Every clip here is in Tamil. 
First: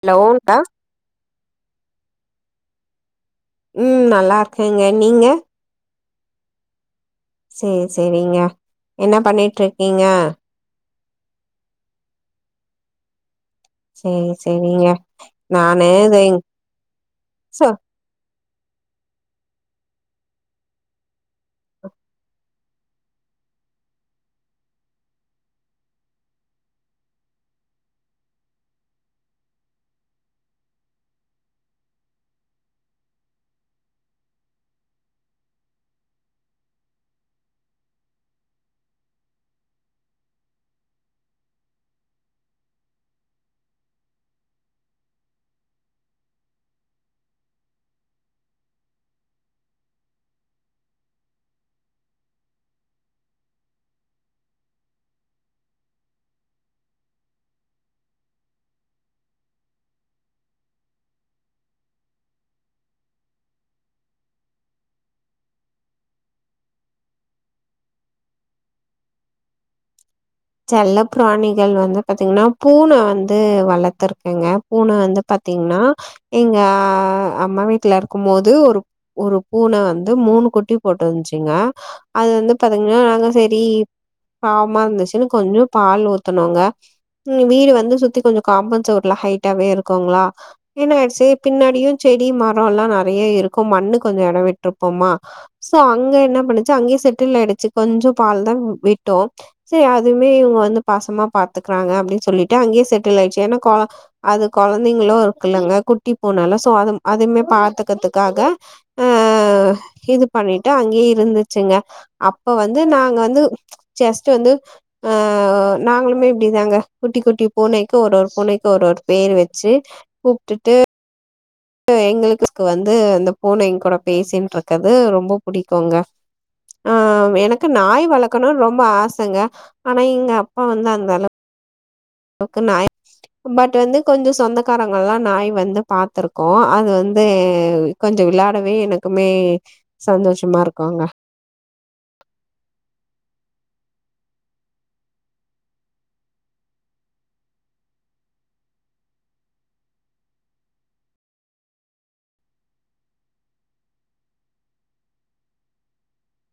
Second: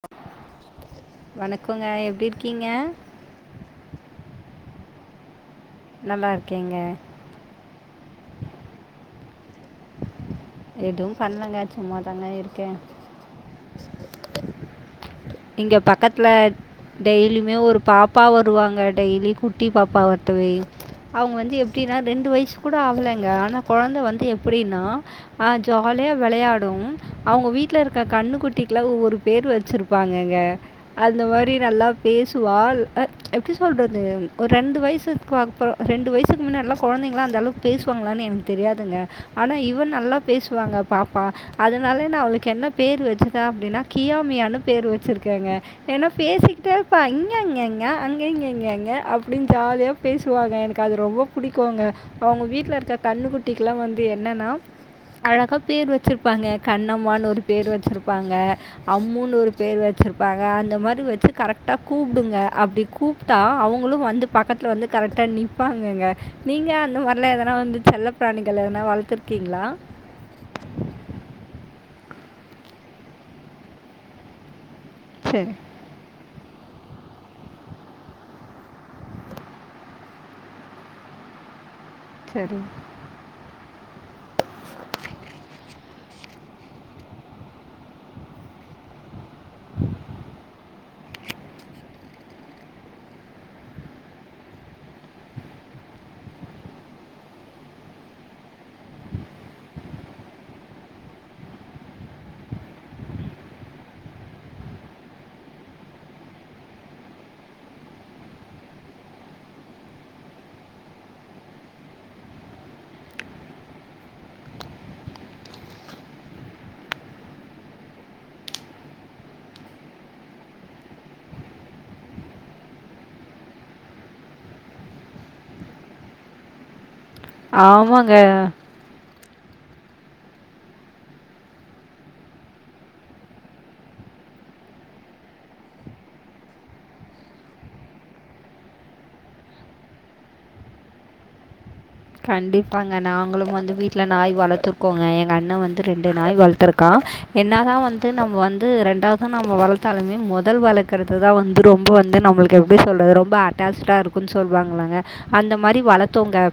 ஹலோ கா வணக்கோங்க எப்டி இருக்கீங்க ம் நல்லா இருக்கேங்க நீங்க நல்லா இருக்கேங்க சேர் சேரிங்க என்ன பண்ணிட்ருக்கீங்க எது பண்லங்க சும்மாதாங்க இருக்கே சேரி சேரிங்க இங்க நானு இத பக்கத்ல டெய்லியுமே சோ ஒரு பாப் பா வருவாங்க டெய்லி குட்டி பாப்பா வத்துவே அவுங்க வந்து எப்டினா ரெண்டு வயசு கூட ஆகலைங்க ஆனா கொழந்த வந்து எப்டின்னா ஆ ஜாலியா வெளையாடு அவுங்க வீட்ல இருக்க கண்ணு குட்டிக்ல ஒரு பேரு வச்சிருப்பாங்கங்க அந்த மாரி நல்லா பேசுவாள் அ எப்டி சொல்றது ஒரு ரெண்டு வயசுக்கு அப்றோ ரெண்டு வயசுக்கு முன்னே எல்லா கொழந்தைங்ளா அந்த அளவுக்கு பேசுவாங்களானு எனக் தெரியாதுங்க ஆனா இவ நல்லா பேசுவாங்க பாப்பா அதுனால நா அவளுக்கு என்ன பேரு வச்சுட்ட அப்டினா கியா மியானு பேரு வச்சிருக்கேங்க ஏனா பேசிக்கிட்டே இருப்பா இங்க அங்கங்க அங்க இங்க இங்க அங்க அப்டின் ஜாலியா பேசுவாங்க எனக்கு அது ரொம்ப புடிக்குங்க அவுங்க வீட்ல இருக்க கண்ணு குட்டிக்ல்லா வந்து என்னனா அழகா பேர் வச்சிருப்பாங்க கண்ணம்மான் ஒரு பேரு வச்சுருப்பாங்க அம்முன்னு ஒரு பேர் வச்சிருப்பாங்க அந்த மாரி வச்சு கரெக்டா கூப்டுங்க அப்டி கூப் டா அவங்களு வந்து பக்கத்ல வந்து கரெக்டா நிப்பாங்கங்க நீங்க அந்த மாரிலா எதனா வந்து செல்ல பிராணிகள ஏதுனா வளத்துருக்கீங்களா செல்ல பிராணிகள் வந்து பாத்தீங்கனா பூன வந்து வளத்துருக்கேங்க பூன வந்து சரி பாத்தீங்கன்னா எங்க ஆ அம்மா வீட்ல இருக்கும் போது ஒரு ஒரு பூன வந்து மூணு குட்டி போட்ருந்துச்சுங்க அது வந்து சரி பாத்தீங்கன்னா நானு சேரி பாவமா இருந்துச்சுன்னு கொஞ்சோ பால் ஊத்துனோங்க ம் வீடு வந்து சுத்தி கொஞ்ச காம்பவுன்ட் சேவுர்லா ஹை ட்டாவே இருக்குங்களா என்னாயிடுச்சு பின்னாடியு செடி மர எல்லா நெறையா இருக்கு மண்ணு கொஞ்ச எடம் விட்ருப்போமா சோ அங்க என்ன பண்ணுச்சு அங்கேயே செட்டில் ஆயிடுச்சு கொஞ்சம் பால் தா விட்டோ சே அதுமே இவுங்க வந்து பாசமா பாத்துக்குறாங்க அப்டின் சொல்லிட்டு அங்கேயே செட்டில் ஆயிடுச்சு ஏனா கா அது கொழந்தைங்களு இருக்குல்லங்க குட்டி பூனல சோ அதும் அதுமே பாத்துக்கிறதுக்காக ஆ இது பண்ணிட்டு அங்கேயே இருந்துச்சுங்க அப்ப வந்து நாங்க வந்து சஸ்ட்டு வந்து அ நாங்களுமே இப்டிதாங்க குட்டி குட்டி பூனைக்கு ஒரு ஒரு பூனைக்கு ஒரு ஒரு பேர் வச்சு கூப்டுட்டு எங்களுக்கு சோ வந்து இந்த பூனைங் கூட பேசின்ட்டு இருக்கது ரொம்ப புடிக்குங்க ஆ எனக்கு நாய் ஆமாங்க வளக்கணுனு ரொம்ப ஆசங்க ஆனா எங்க அப்பா வந்து அந்த அளவு க்கு நாய் பட் வந்து கொஞ்ச சொந்தக்காரங்கல்லா நாய் வந்து பாத்துருக்கோ அது வந்து கொஞ்ச விளாடவே எனக்குமே சந்தோஷமா இருக்கோங்க கண்டிப்பாங்க நாங்களு வந்து வீட்டில நாய் வளத்துருக்கோங்க எங்க அண்ண வந்து ரெண்டு நாய் வளத்துருக்கா என்னாதா வந்து நம்ம வந்து ரெண்டாவது நம்ம வளத்தாலுமே முதல் வளக்குறதுதா வந்து ரொம்ப வந்து நம்மளுக்கு எப்டி சொல்றது ரொம்ப அட்டாச்சுடா இருக்குன்னு சொல்லுவாங்களங்க அந்த மாரி வளத்தோங்க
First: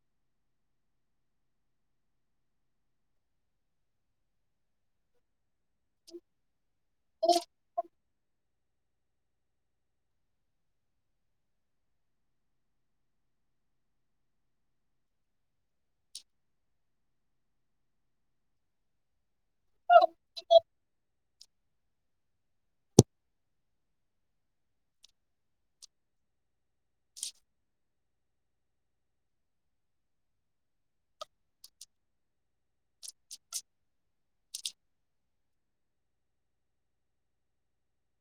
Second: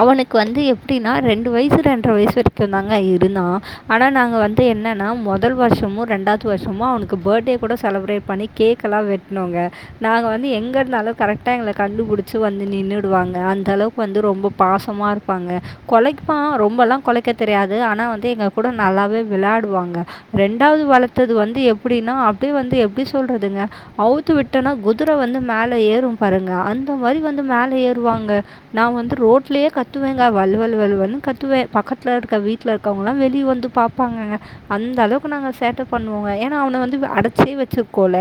அவனுக்கு வந்து எப்டினா ரெண்டு வயசு ரெண்டர வயசு வரைக்கு தாங்க இருந்தா ஆனா நாங்க வந்து என்னனா முதல் வருஷமு ரெண்டா து வருஷமோ அவனுக்கு பர்டே கூட செலிப்ரேட் பண்ணி கேக்கெலா வெட்னோங்க நாங்க வந்து எங்க இருந்தாலு கரெக்டா எங்கள கண்டுபுடிச்சு வந்து நின்னுடுவாங்க அந்த அளவு பு வந்து ரொம்ப பாசமா இருப்பாங்க கொலைப்பா ரொம்பலா கொலைக்க தெரியாது ஆனா வந்து எங்க கூட நல்லாவே விளையாடுவாங்க ரெண்டாவது வளத்தது வந்து எப்டினா அப்டியே வந்து எப்டி சொல்றதுங்க அவுத்து விட்டனா குதிரை வந்து மேல ஏறும் பாருங்க அந்த மாரி வந்து மேல ஏறுவாங்க நான் வந்து ரோட்லயே கத்துவேங்க வல்லு வல்லு வல்லு வல்லு கத்துவே பக்கத்லல இருக்க வீட்ல இருக்கவங்கல்லா வெளிய வந்து பாப் ப்பாங்கங்க அந்த அளவுக்கு நாங்க சேட்ட பண்ணுவோங்க ஏனா அவன வந்து அடச்சே வச்சிருக்கோல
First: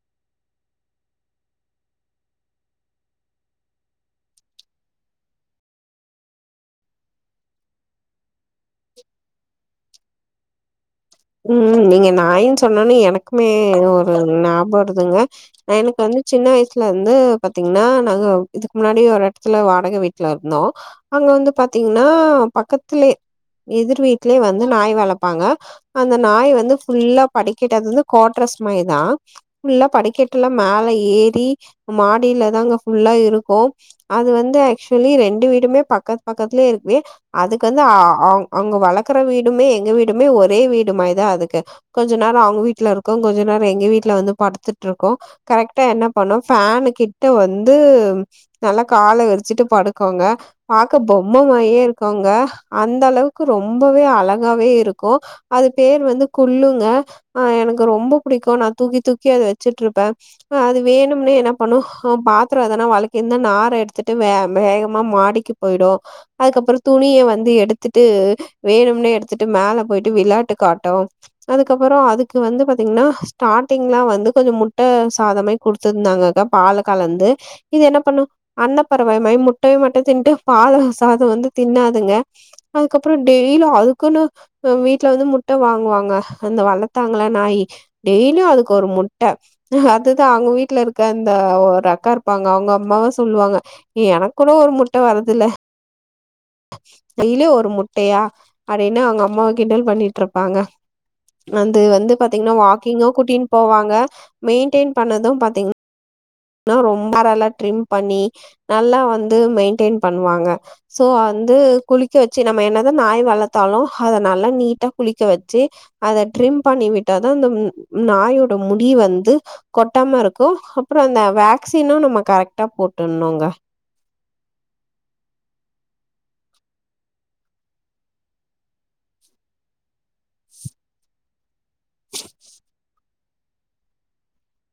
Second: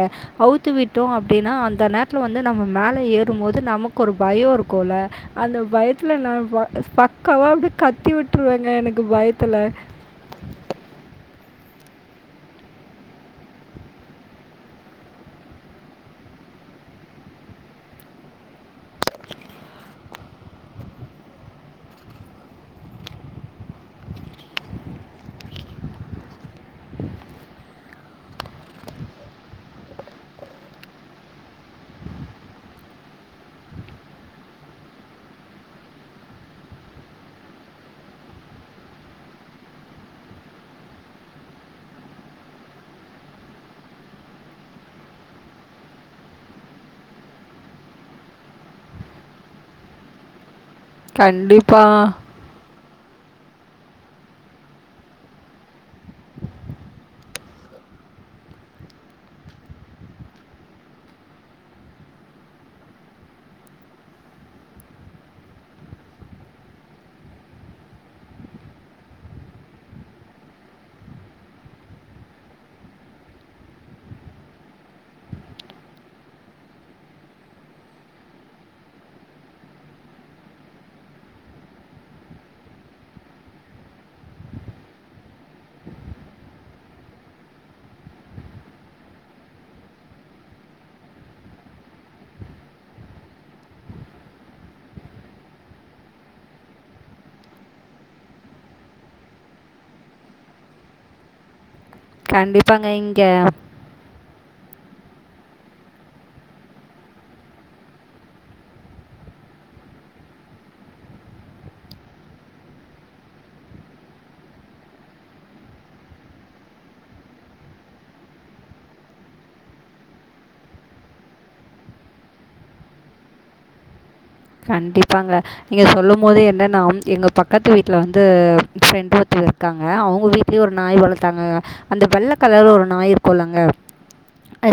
அவுத்து விட்டோ அப்டினா அந்த நேரத்துல வந்து நம்ம மேல ஏறும் போது நமக்கு ஒரு பயோ இருக்குல அந்த பயத்துல நா ப பக்காவா அப்டி கத்தி விட்ருவேங்க எனக்கு பயத்துல ம் நீங்க நாயின் சொன்னோனே எனக்குமே ஒரு ஞாப வருதுங்க எனக்கு வந்து சின்ன வயசுல இருந்து பாத்தீங்கனா நாங்க இதுக்கு முன்னாடி ஒரு எடத்துல வாடக வீட்ல இருந்தோ அங்க வந்து பாத்தீங்கனா பக்கத்துலயே எதிர் வீட்லேயே வந்து நாய் வளப்பாங்க அந்த நாய் வந்து ஃபுல்லா படிக்கிட்ட அது வந்து கோட்ரஸ் மாயி தா ஃபுல்லா படிக்கட்டுலா மேல ஏறி மாடில தாங்க ஃபுல்லா இருக்கு அது வந்து ஆக்சுவலி ரெண்டு வீடுமே பக்கத் பக்கத்துலயே இருக்கவே அதுக்கு வந்து ஆ அங்க வளக்குற வீடுமே எங்க வீடுமே ஒரே வீடு மாயி தா அதுக்கு கொஞ்ச நேர அவுங்க வீட்ல இருக்க கொஞ்ச நேர எங்க வீட்ல வந்து படுத்துட்ருக்கு கரெக்டா என்ன பண்ணு ஃபேனு கிட்ட வந்து நல்லா கால விரிச்சுட்டு படுக்கோங்க பாக்க பொம்ம மாறியே கண்டிப்பாக இருக்கு அங்க அந்த அளவுக்கு ரொம்பவே அழகாவே இருக்கு அது பேர் வந்து குல்லுங்க ஆ எனக்கு ரொம்ப புடிக்கு நா தூக்கி தூக்கி அத வெச்சுட்ருப்ப ஆ அது வேணும்னே என்ன பண்ணு ஆ பாத்றோ எதா நா வலகிருந்த நார எடுத்துட்டு வே வேகமா மாடிக்கு போயிடு அதுக்கப்பறோ துணிய வந்து எடுத்துட்டு வேணும்னே எடுத்துட்டு மேல போய் டு விளாட்டு காட்டு அதுக்கப்பறோ அதுக்கு வந்து பாத்தீங்ன்னா ஸ்டார்ட்டிங் ல வந்து கொஞ்சோ முட்ட சாதமே குடுத்துருந்தாங்கக்கா பாலு கலந்து இது என்ன பண்ணு அன்ன பரவை மாயி முட்டய மட்டு தின்ட்டு பாலு சாதோ வந்து தின்னாதுங்க அதுக்கப்புறோ டெய்லு அதுக்குன்னு இப்ப வீட்ல வந்து முட்ட வாங்வாங்க அந்த வளரத்தாங்கள நாயி டெய்லியு அதுக்கு ஒரு முட்ட அதுதா அங்க வீட்ல இருக்க அந்த ஒரு அக்கா இருப்பாங்க அவங்க அம்மாவா சொல்லுவாங்க எனக் கூட ஒரு முட்ட வரதுல்ல டெய்லு ஒரு முட்டயா அப்டின்னு அவங்க அம்மாவ கிண்டல் பண்ணிட்ருப்பாங்க வந்து வந்து பாத்தீங்ன்னா கண்டிப்பாங்க வாக்கிங்கு இங்கே கூட்டின் போவாங்க மெயின்டெயின் பண்ணது பாத்தீங் ஆனா ரொம்ப நல்லா ட்ரிம் பண்ணி நல்லா வந்து மெயின்டென் பண்ணுவாங்க சோ வந்து குளிக்க வெச்சு நம்ம என்னதா நாய் வளத்தாலு அத நல்லா நீட்டா குளிக்க வெச்சு அத ட்ரிம் பண்ணி விட்டாதா அந்த நாயோட முடி வந்து கொட்டாம இருக்கு அப்புறோ அந்த வேக்சினு நம்ம கரெக்டா போட்டுணுங்க கண்டிப்பாங்க நீங்க சொல்லும் போது என்னனா எங்க பக்கத்து வீட்ல வந்து ஃப்ரெண்ட் ஒருத்தங்க க்காங்க அவுங்க வீட்லியு ஒரு நாய் வளத்தாங்கங்க அந்த வெள்ள கலர் ஒரு நாய் இருக்குலங்க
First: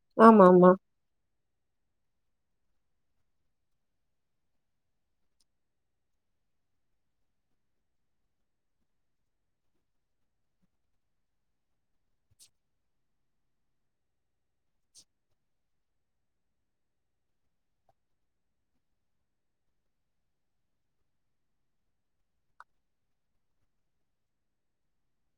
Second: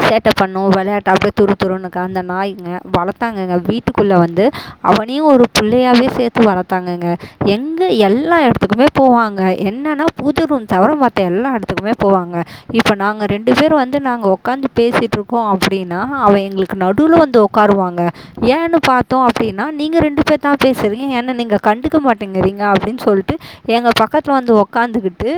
சேட்ட ஆமா பண்ணு ஆமா வெளையாட்ட அப்டியே துரு துருன்னுக்கா அந்த நாய்ங்க வளர்த்தாங்கங்க வீட்டுக்குள்ள வந்து அவனயு ஒரு புள்ளையாவே சேத்து வளத்தாங்கங்க எங்க எல்லா எடத்துக்குமே போவாங்க என்னன்னா பூஜ ரூம் தவர மத்த எல்லா எடத்துக்குமே போவாங்க இப்ப நாங்க ரெண்டு பேரு வந்து நாங்க உக்காந்து பேசிட்டு இருக்கோ அப்டின்னா அவ எங்ளுக்கு நடுவுல வந்து உக் காருவாங்க ஏன்னு பாத் த்தோ அப்டின்னா நீங்க ரெண்டு பேர் தா பேசுறீ என்ன நீங்க கண்டுக்க மாட்டேங்குறீங்க அப்டின்னு சொல்ட்டு எங்க பக்கத்துல வந்து உக்காந்துகிட்டு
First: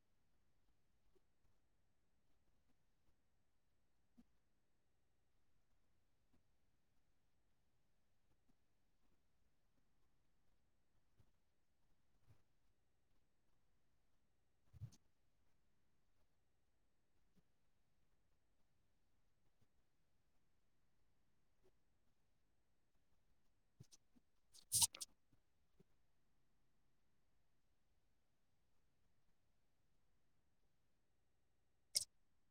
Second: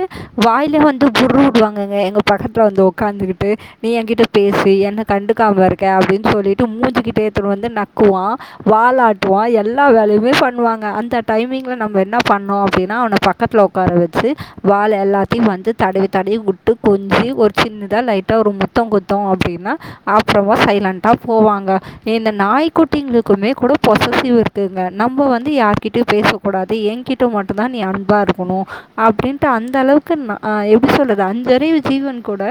வாய்ல வந்து புர் உடுவாங்கங்க எங்க பக்கத்துல வந்து உக்காந்துகிட்டு நீ எங்கிட்ட பேசு என்ன கண்டுக்காம இருக்க அப்டின்னு சொல்லிட்டு மூஞ்சுகிட்ட ஏத்துடு வந்து நக்குவா வாலாட்டுவா எல்லா வேலயுமே பண்ணுவாங்க அந்த டைமிங்ல நம்ம என்ன பண்ணோ அப்டின்னா அவன பக்கத்துல உக்கார வெச்சு வால் எல்லாத்தயு வந்து தடவி தடவி வுட்டு கொஞ்சி ஒரு சின்னதா லைட்டா ஒரு உம்மா முத்தோ குத்தோ அப்டின்னா அப்புறோமா சைலண்டா போவாங்க இந்த நாய்க் குட்டிங்குளுக் குமே கூட பொசசிவ் இருக்குங்க நம்ம வந்து யார்கிட் கிட்டயு பேசக்கூடாது என்கிட்ட மட்டுந்தா நீ அன்பா இருக்கணு அப்டின்ட்டு அந்த அளவுக்கு ன் அ எப்டி சொல்றது அஞ்சறிவு ஜீவன் கூட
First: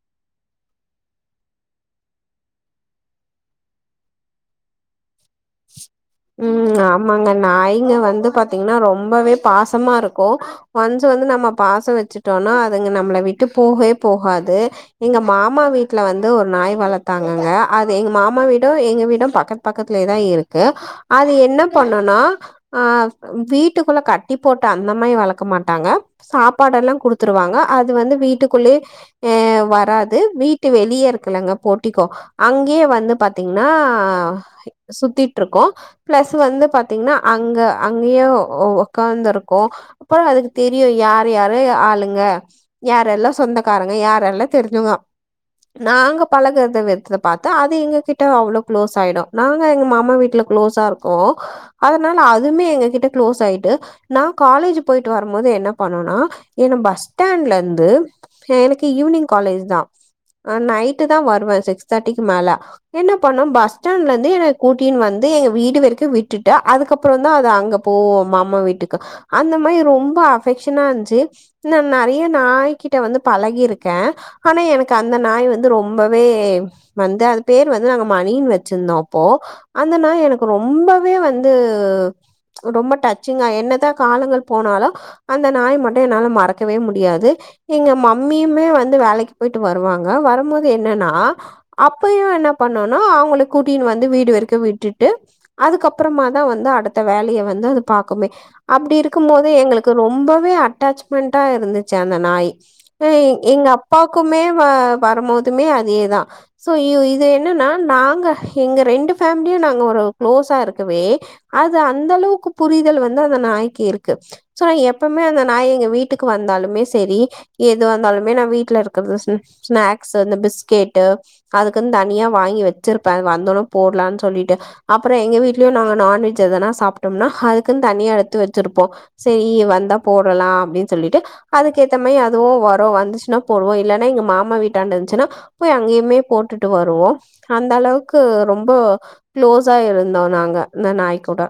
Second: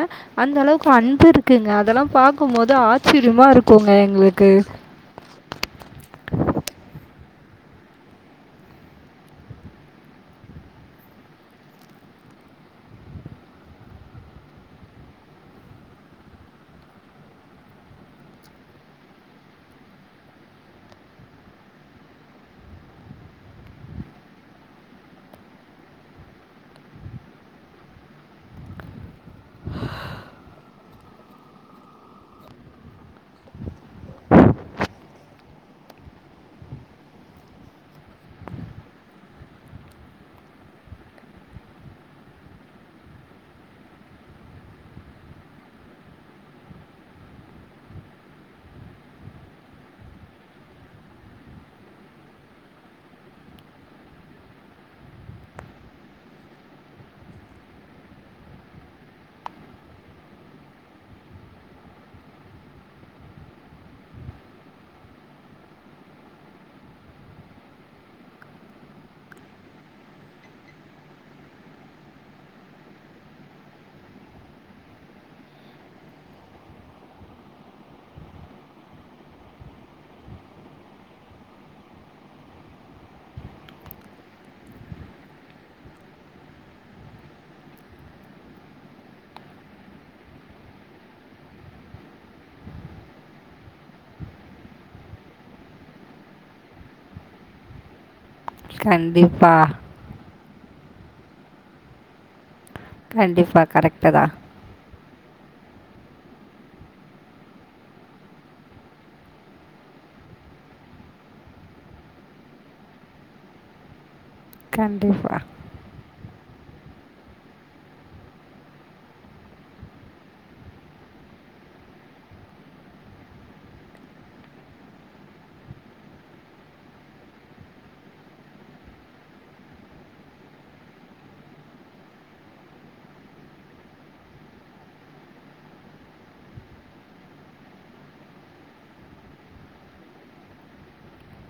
அந்த அளவுக்கு அன்பு இருக்குங்க அதெல்லா பாக்கு போது ஆச்சரியமா இருக்குங்க எங்ளுக்கு ம் ஆமாங்க நய்ங்க வந்து பாத்தீங்ன்னா ரொம்பவே பாசமா இருக்கு கொஞ்சோ வந்து நம்ம பாசோ வெச்சுட்டோனா அதுங்க நம்மள விட்டு போகே போகாது எங்க மாமா வீட்ல வந்து ஒரு நாய் வளத்தாங்கங்க அது எங்க மாமா வீடு எங்க வீடு பக்கத் பக்கத்துல இரு லதா இருக்கு அது என்ன பண்ணுனா அ வீட்டுக்குள்ள கட்டி போட்டு அந்த மாரி வளக்க மாட்டாங்க சாப்பாடெல்லா குடுத்துருவாங்க அது வந்து வீட்டுக்குள்ளே ஆ வராது வீட்டு வெளிய இருக்குலங்க போட்டிக்கோ அங்யே வந்து பாத்தீங்ன்னா சுத்திட்ருக்கு ப்ளஸ் வந்து பாத்தீங்ன்னா அங்க அங்கியேவோ ஒ ஒக்காந்துருக்கு புறோ அதுக்கு தெரியு யாரு யாரு ஆளுங்க யாரெல்லா சொந்தக்காரங்க யாரெல்லா தெரிஞ்செவ்ங்கோ நாங்க பழகற்றத வெத்ல பாத்தா அது எங்க கிட்ட அவ்ளோ க்ளோஸ் ஆயிடு நாங்க எங்க மாமா வீட்ல க்ளோஸா இருக்கோ அதனால அதுமே எங்க கிட்ட க்ளோஸ் ஆயிட்டு நா காலேஜு போயிட்டு வரமோது என்ன பண்ணுனா என்ன பஸ் ஸ்டாண்ட்லேந்து சே எனக்கு ஈவ்னிங் காலேஜ்தா அ நைட்டுதா வருவ சிக்ஸ் தேட்டிக்கு மேல என்ன பண்ணு பஸ் ஸ்டாண்ட்ல து என கூட்டின் வந்து எங்க வீடு வெரக்கு விட்டுட்டு அதுக்கப்புறந்தா அது அங்க போவு மாமா வீட்டுக்கு அந்த மாரி ரொம்ப அஃபெக்ஷனா இந்துச்சு ன்ன நறைய நாய்கிட்ட வந்து பழகிருக்க அனா எனக்கு அந்த நாய் வந்து ரொம்பவே வந்து அது பேர் வந்து நாங்க மணின் வெச்சிந்தோ போ அந்த நாய் எனக்கு ரொம்பவே வந்து ரொம்ப டச்சிங்கா என்னதா காலங்கள் போனாலு அந்த நாய மட்டு என்னால மறக்கவே முடியாது எங்க மம்மியுமே வந்து வேலைக்கி போயிட்டு வருவாங்க வரம்போது என்னனா அப்பயு என்ன பண்ணுன்னா அவுங்கள கூட் கீனு வந்து வீடு வெரிக்கு விட்டுட்டு அதுக் அப்புறமாதா வந்து அடுத்த வேலய வந்து அது பாக்குமே அப்டி இருக்கும்மோது கண்டிப்பாக எங்ளுக்கு ரொம்பவே அட்டேச்மெண்ட்டா இருந்துச்சு அந்த நாய் ஹே எங் கண்டிப்பாக கரெக்டு தான் அப்பாக்குமே அ வரமோதுமே அதேதான சோ யூ இது என்னென்னா நாங்க எங்க ரெண்டு ஃபேம்லியு நாங்க ஒரு க்ளோஸா இருக்கவே அது அந்தளவுக்கு புரிதல் வந்து அந்த நாய்க்கு இருக்கு சோ நா எப்பமே கண்டிப்பாக அந்த நாய் எங்க வீட் டுக் வந்தாலுமே செரி எதுவந்தாலுமே நா வீட்ல இருக்கற்து சு ஸ்நாக்ஸ் இந்த பிஸ்கேட்டு அதுக்குன் தனியா வாங்கி வெச்சிருப்ப அது வந்தோன போட்லான் சொல்லிட்டு அப்புற எங்க வீட்லியு நாங்க நான்வெஜ் எதனா சாப்ட்டம்னா அதுக்குன் தனியா எடுத்து வச்சிருப்போ செரி வந்தா போரலா அப்டின் சொல்லிட்டு அதுக்கேத்த மை அதுவு வரு வந்துச்சுன்னா போடுவோ இல்லன்னா எங்க மாமா வீட்டாண்ட இர்ந்ச்சுன்னா போய் அங்யுமே போட்டுட்டு வருவோ அந்த அளவுக் கு ரொம்ப க்ளோஸா இருந்தோ நாங்க அந்த நாய் கூட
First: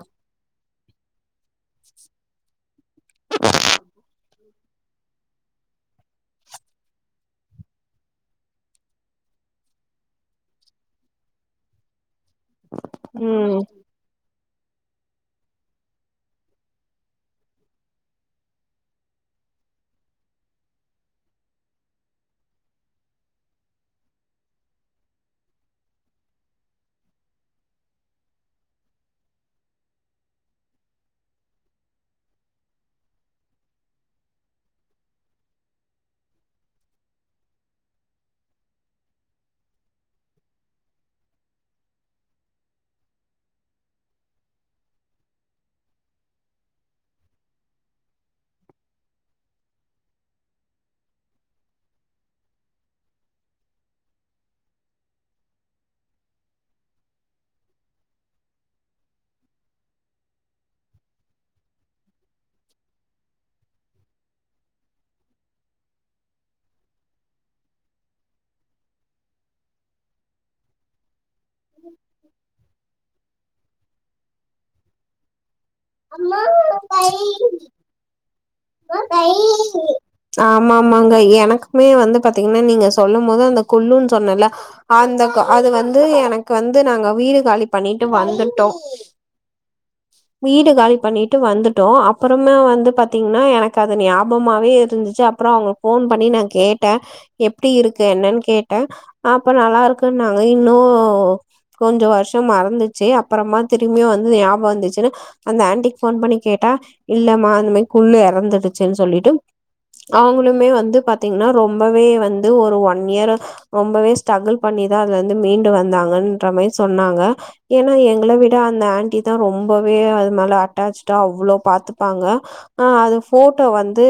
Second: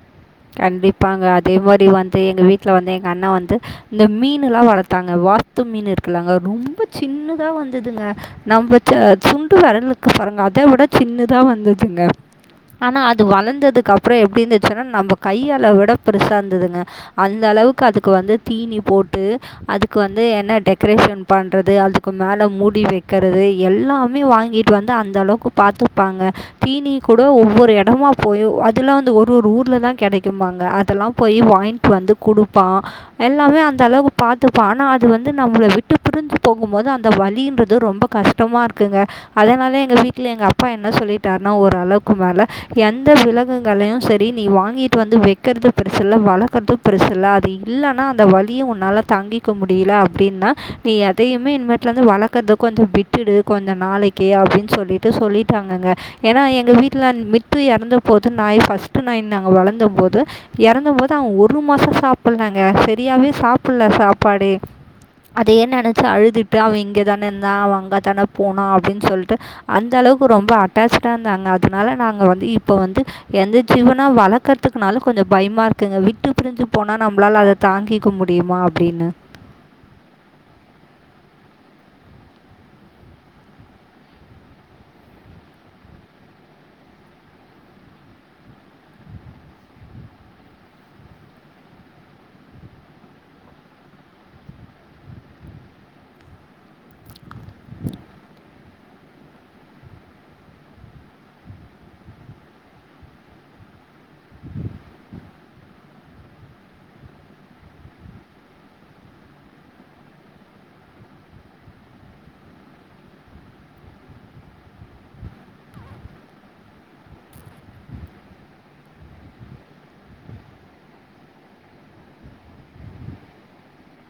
கண்டிப்பாங்க அதே மாரி வந்து எங்க வீட்ல வந்து எங்க அண்ண வந்து இந்த மீனுலா வளத்தாங்க வாஸ்த்து மீன் இருக்குல்லங்க ரொம்ப சின்னதா வந்துதுங்க நம்ம ச சுண்டு வெரலுக்கு பாருங்க அத விட சின்னதா வந்துதுங்க ஆனா அது ம் வளந்ததுக்கு அப்ற எப்டி இந்துச்சுன்னா நம்ப கை அளவிட பெருசா இந்துதுங்க அந் அளவுக்கு அதுக்கு வந்து தீனி போட்டு அதுக்கு வந்து என்ன டெக்கரேஷன் பண்றது அதுக்கு மேல மூடி வெக்கறது எல்லாமே வாங்கிற் ப்பு வந்து அந்த அளவுக்கு பாத்துப்பாங்க தீனி கூட ஒவ்வொரு எடமா போயு அதுல்லா வந்து ஒரு ஒரு ஊர்லதா கெடக்குமாங்க அதெல்லா போயி வாய்ட்டு வந்து குடுப்பா எல்லாமே அந்த அளவுக்கு பாத்துப்பா ஆனா அது வந்து நம்ள விட்டு பிரிஞ்சு போகும்மோது அந்த வலின்றது ரொம்ப கஷ்ட்டமாக இருக்குங்க அதனால எங்க வீட்ல எங்கள அப்பா என்ன சொல்லிட்டார்னா ஓர் அளவ்க்கு மேல எந்த விலங்குகளயு சரி நீ வாங்கிட் வந்து வெக்கற்து பெருசுல்ல வளக்கற்து பெருசுல்ல அது இல்லனா அந்த வலிய உன்னால தாங்கி க்க முடில அப்டின்னா நீ எதையுமே இன்னுமேட்டலந்து வளர்க்குறது கொஞ்ச விட்டுடு கொஞ்ச நாளைக் ஓகே அப்பிடின் சொல்லிட்டு சொல்லிட்டாங்கங்க ஏனா எங்க வீட்டுல மிட்டு எறந்த போது நாய் பஸ்ட் நாய் நாங்க வளந்த போது இறந்த போது அவ ஒரு மாச சாப்புலாங்க சரியாவே சாப்புல்ல சாப்பாடு அதே நெனச்சி அழுதுட்டு அவ இங்க தானே இருந்தா அவ அங்க தானே போனா அப்புடின்னு சொல்ட்டு அந்த அளவுக்கு ரொம்ப அட் அட்டாச்டா இருந்தாங்க அதனால நாங்க வந்து இப்போ வந்து எந்த ஜீவனா வளர்க்குற தா கத்துக்குனால கொஞ்ச பயமா இருக்குங்க விட்டு பிரிஞ்சு போனா நம்மளால அத தாங்கிக்க முடியுமா அப்பிடின்னு வெள்ளி சனி ஆமா ஆமாங்க எனக்குமே வந்து பாத்தீங்கின்னா நீங்க சொல்லுமோது அந்த கொல்லுன்னு சொன்னல அந்த க அது வந்து எனக்கு வந்து நாங்க வீடு காலி பண்ணிட்டு வந்துட்டோ வீடு காலி பண்ணிட்டு வந்துட்டோ அப்புறமே வந்து பாத்தீங் அனா எனக்கு அது ஞாபமாவே இருந்துச்சு அப்புற போன் பண்ணி நா கேட்ட எப்டி இருக்கு என்னன்னு கேட்ட அப்ப நல்லா இருக்குன்னாங்க இன்னு கொஞ்ச வருஷ மறந்துச்சி அப்புறமா திரும்பியு வந்து ஞாபக வந்துச்சினு அந்த ஆண்டிக்கு போன் பண்ணி கேட்டா இல்லம்மா இந்தமாரி குல்லு எறந்துடுச்சினு சொல்லிட்டு அவுங்களுமே வந்து பாத்தீங்கின்னா ரொம்பவே வந்து ஒரு ஒன் இயர் ரொம்பவே ஸ்டகுள் பண்ணிதா அதுலந்து மீண்டு வந்தாங்கன்ற மாரி சொன்னாங்க ஏனா எங்கள விட அந்த ஆன்டி தா ரொம்பவே அது மேல அட்டாச்சிடா அவ்ளோ பாத்துப்பாங்க ஆ அது போட்டோ வந்து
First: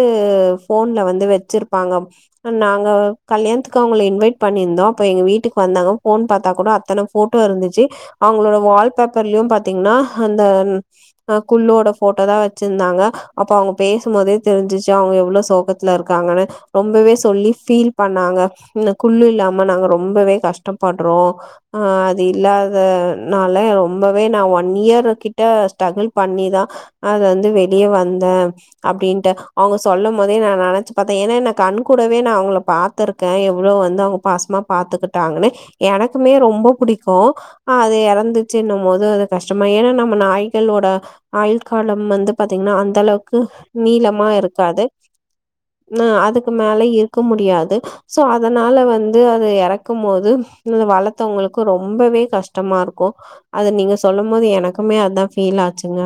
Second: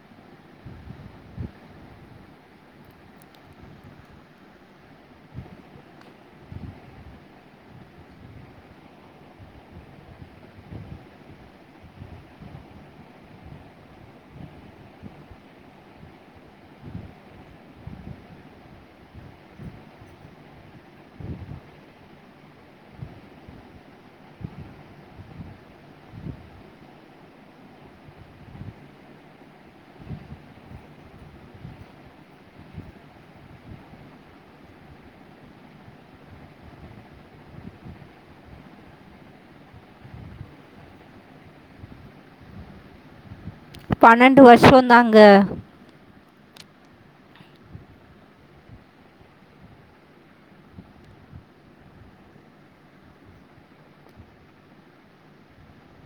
போன்ல வந்து வச்சிருப்பாங்க நாங்க கல்யாணத்துக்கு அவுங்க இன்வைட் பண்ணியிருந்தோ அப்ப எங்க வீட்டுக்கு வந்தாங்க ஃபோன் பாத்தா கூட அத்தன போட்டோ இருந்துச்சி அவுங்களோட வால் பேப்பர்லயு பாத்தீங்கின்னா அந்த அ குல்லோட போட்டோ தா வச்சிருந்தாங்க அப்போ அவுங்க பேசும்போதே தெரிஞ்சிச்சி அவுங்க எவ்ளோ சோகத்துல இருக்காங்கனு ரொம்பவே சொல்லி ஃபீல் பண்ணாங்க குல்லு இல்லாம நாங்க ரொம்பவே கஷ்டப்படுறோ அ அது இல்லாதனால ரொம்பவே நா ஒன் இயர் கிட்ட ஸ்டகுள் பண்ணிதா அதுலந்து வெளியே வந்த அப்பிடின்ட்டு அவுங்க சொல்ல போதே நா நெனச்சி பாத்தே ஏன்னா என கண் கூடவே நா அவுங்கள பாத் துருக்க எவ்ளோ வந்து அவுங்க பாசமா பாத்துக்கிட்டாங்கன்னு எனக்குமே ரொம்ப புடிக்கு அ அது இறந்துச்சினு போது அது கஷ்டமா ஏனா நம்ம நாய்களோட ஆயுள் கால வந்து பாத்தீங்கின்னா அந்த அளவுக்கு நீளமா பன்னெண்டு இருக்காது வருஷம்தாங்க அ அதுக்கு மேல இருக்க முடியாது சோ அதனால வந்து அது இறக்குமோது அது வளத்தவுங்களுக்கு ரொம்பவே கஷ்டமா இருக்கூ அது நீங்க சொல்லுமோது எனக்குமே அதா ஃபீல் ஆச்சுங்க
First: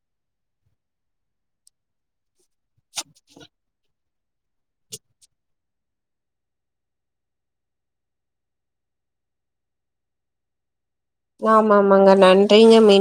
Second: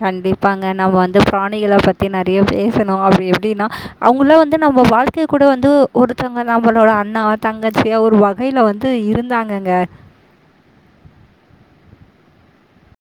கண்டிப்பாங்க நம்ம வந்து பிராணிகள பத்தி நிறைய பேசணு அப்பிடி எப்பிடின்னா அவுங்குல்ல வந்து நம்ம வாழ்க்கை கூட வந்து ஒருத்தங்க நம்மளோட அண்ணா தங்கச்சி ஒரு வா டையில வந்து இருந்தாங்கங்க ஆமா ஆமாங்க நன்றிங்க மீண்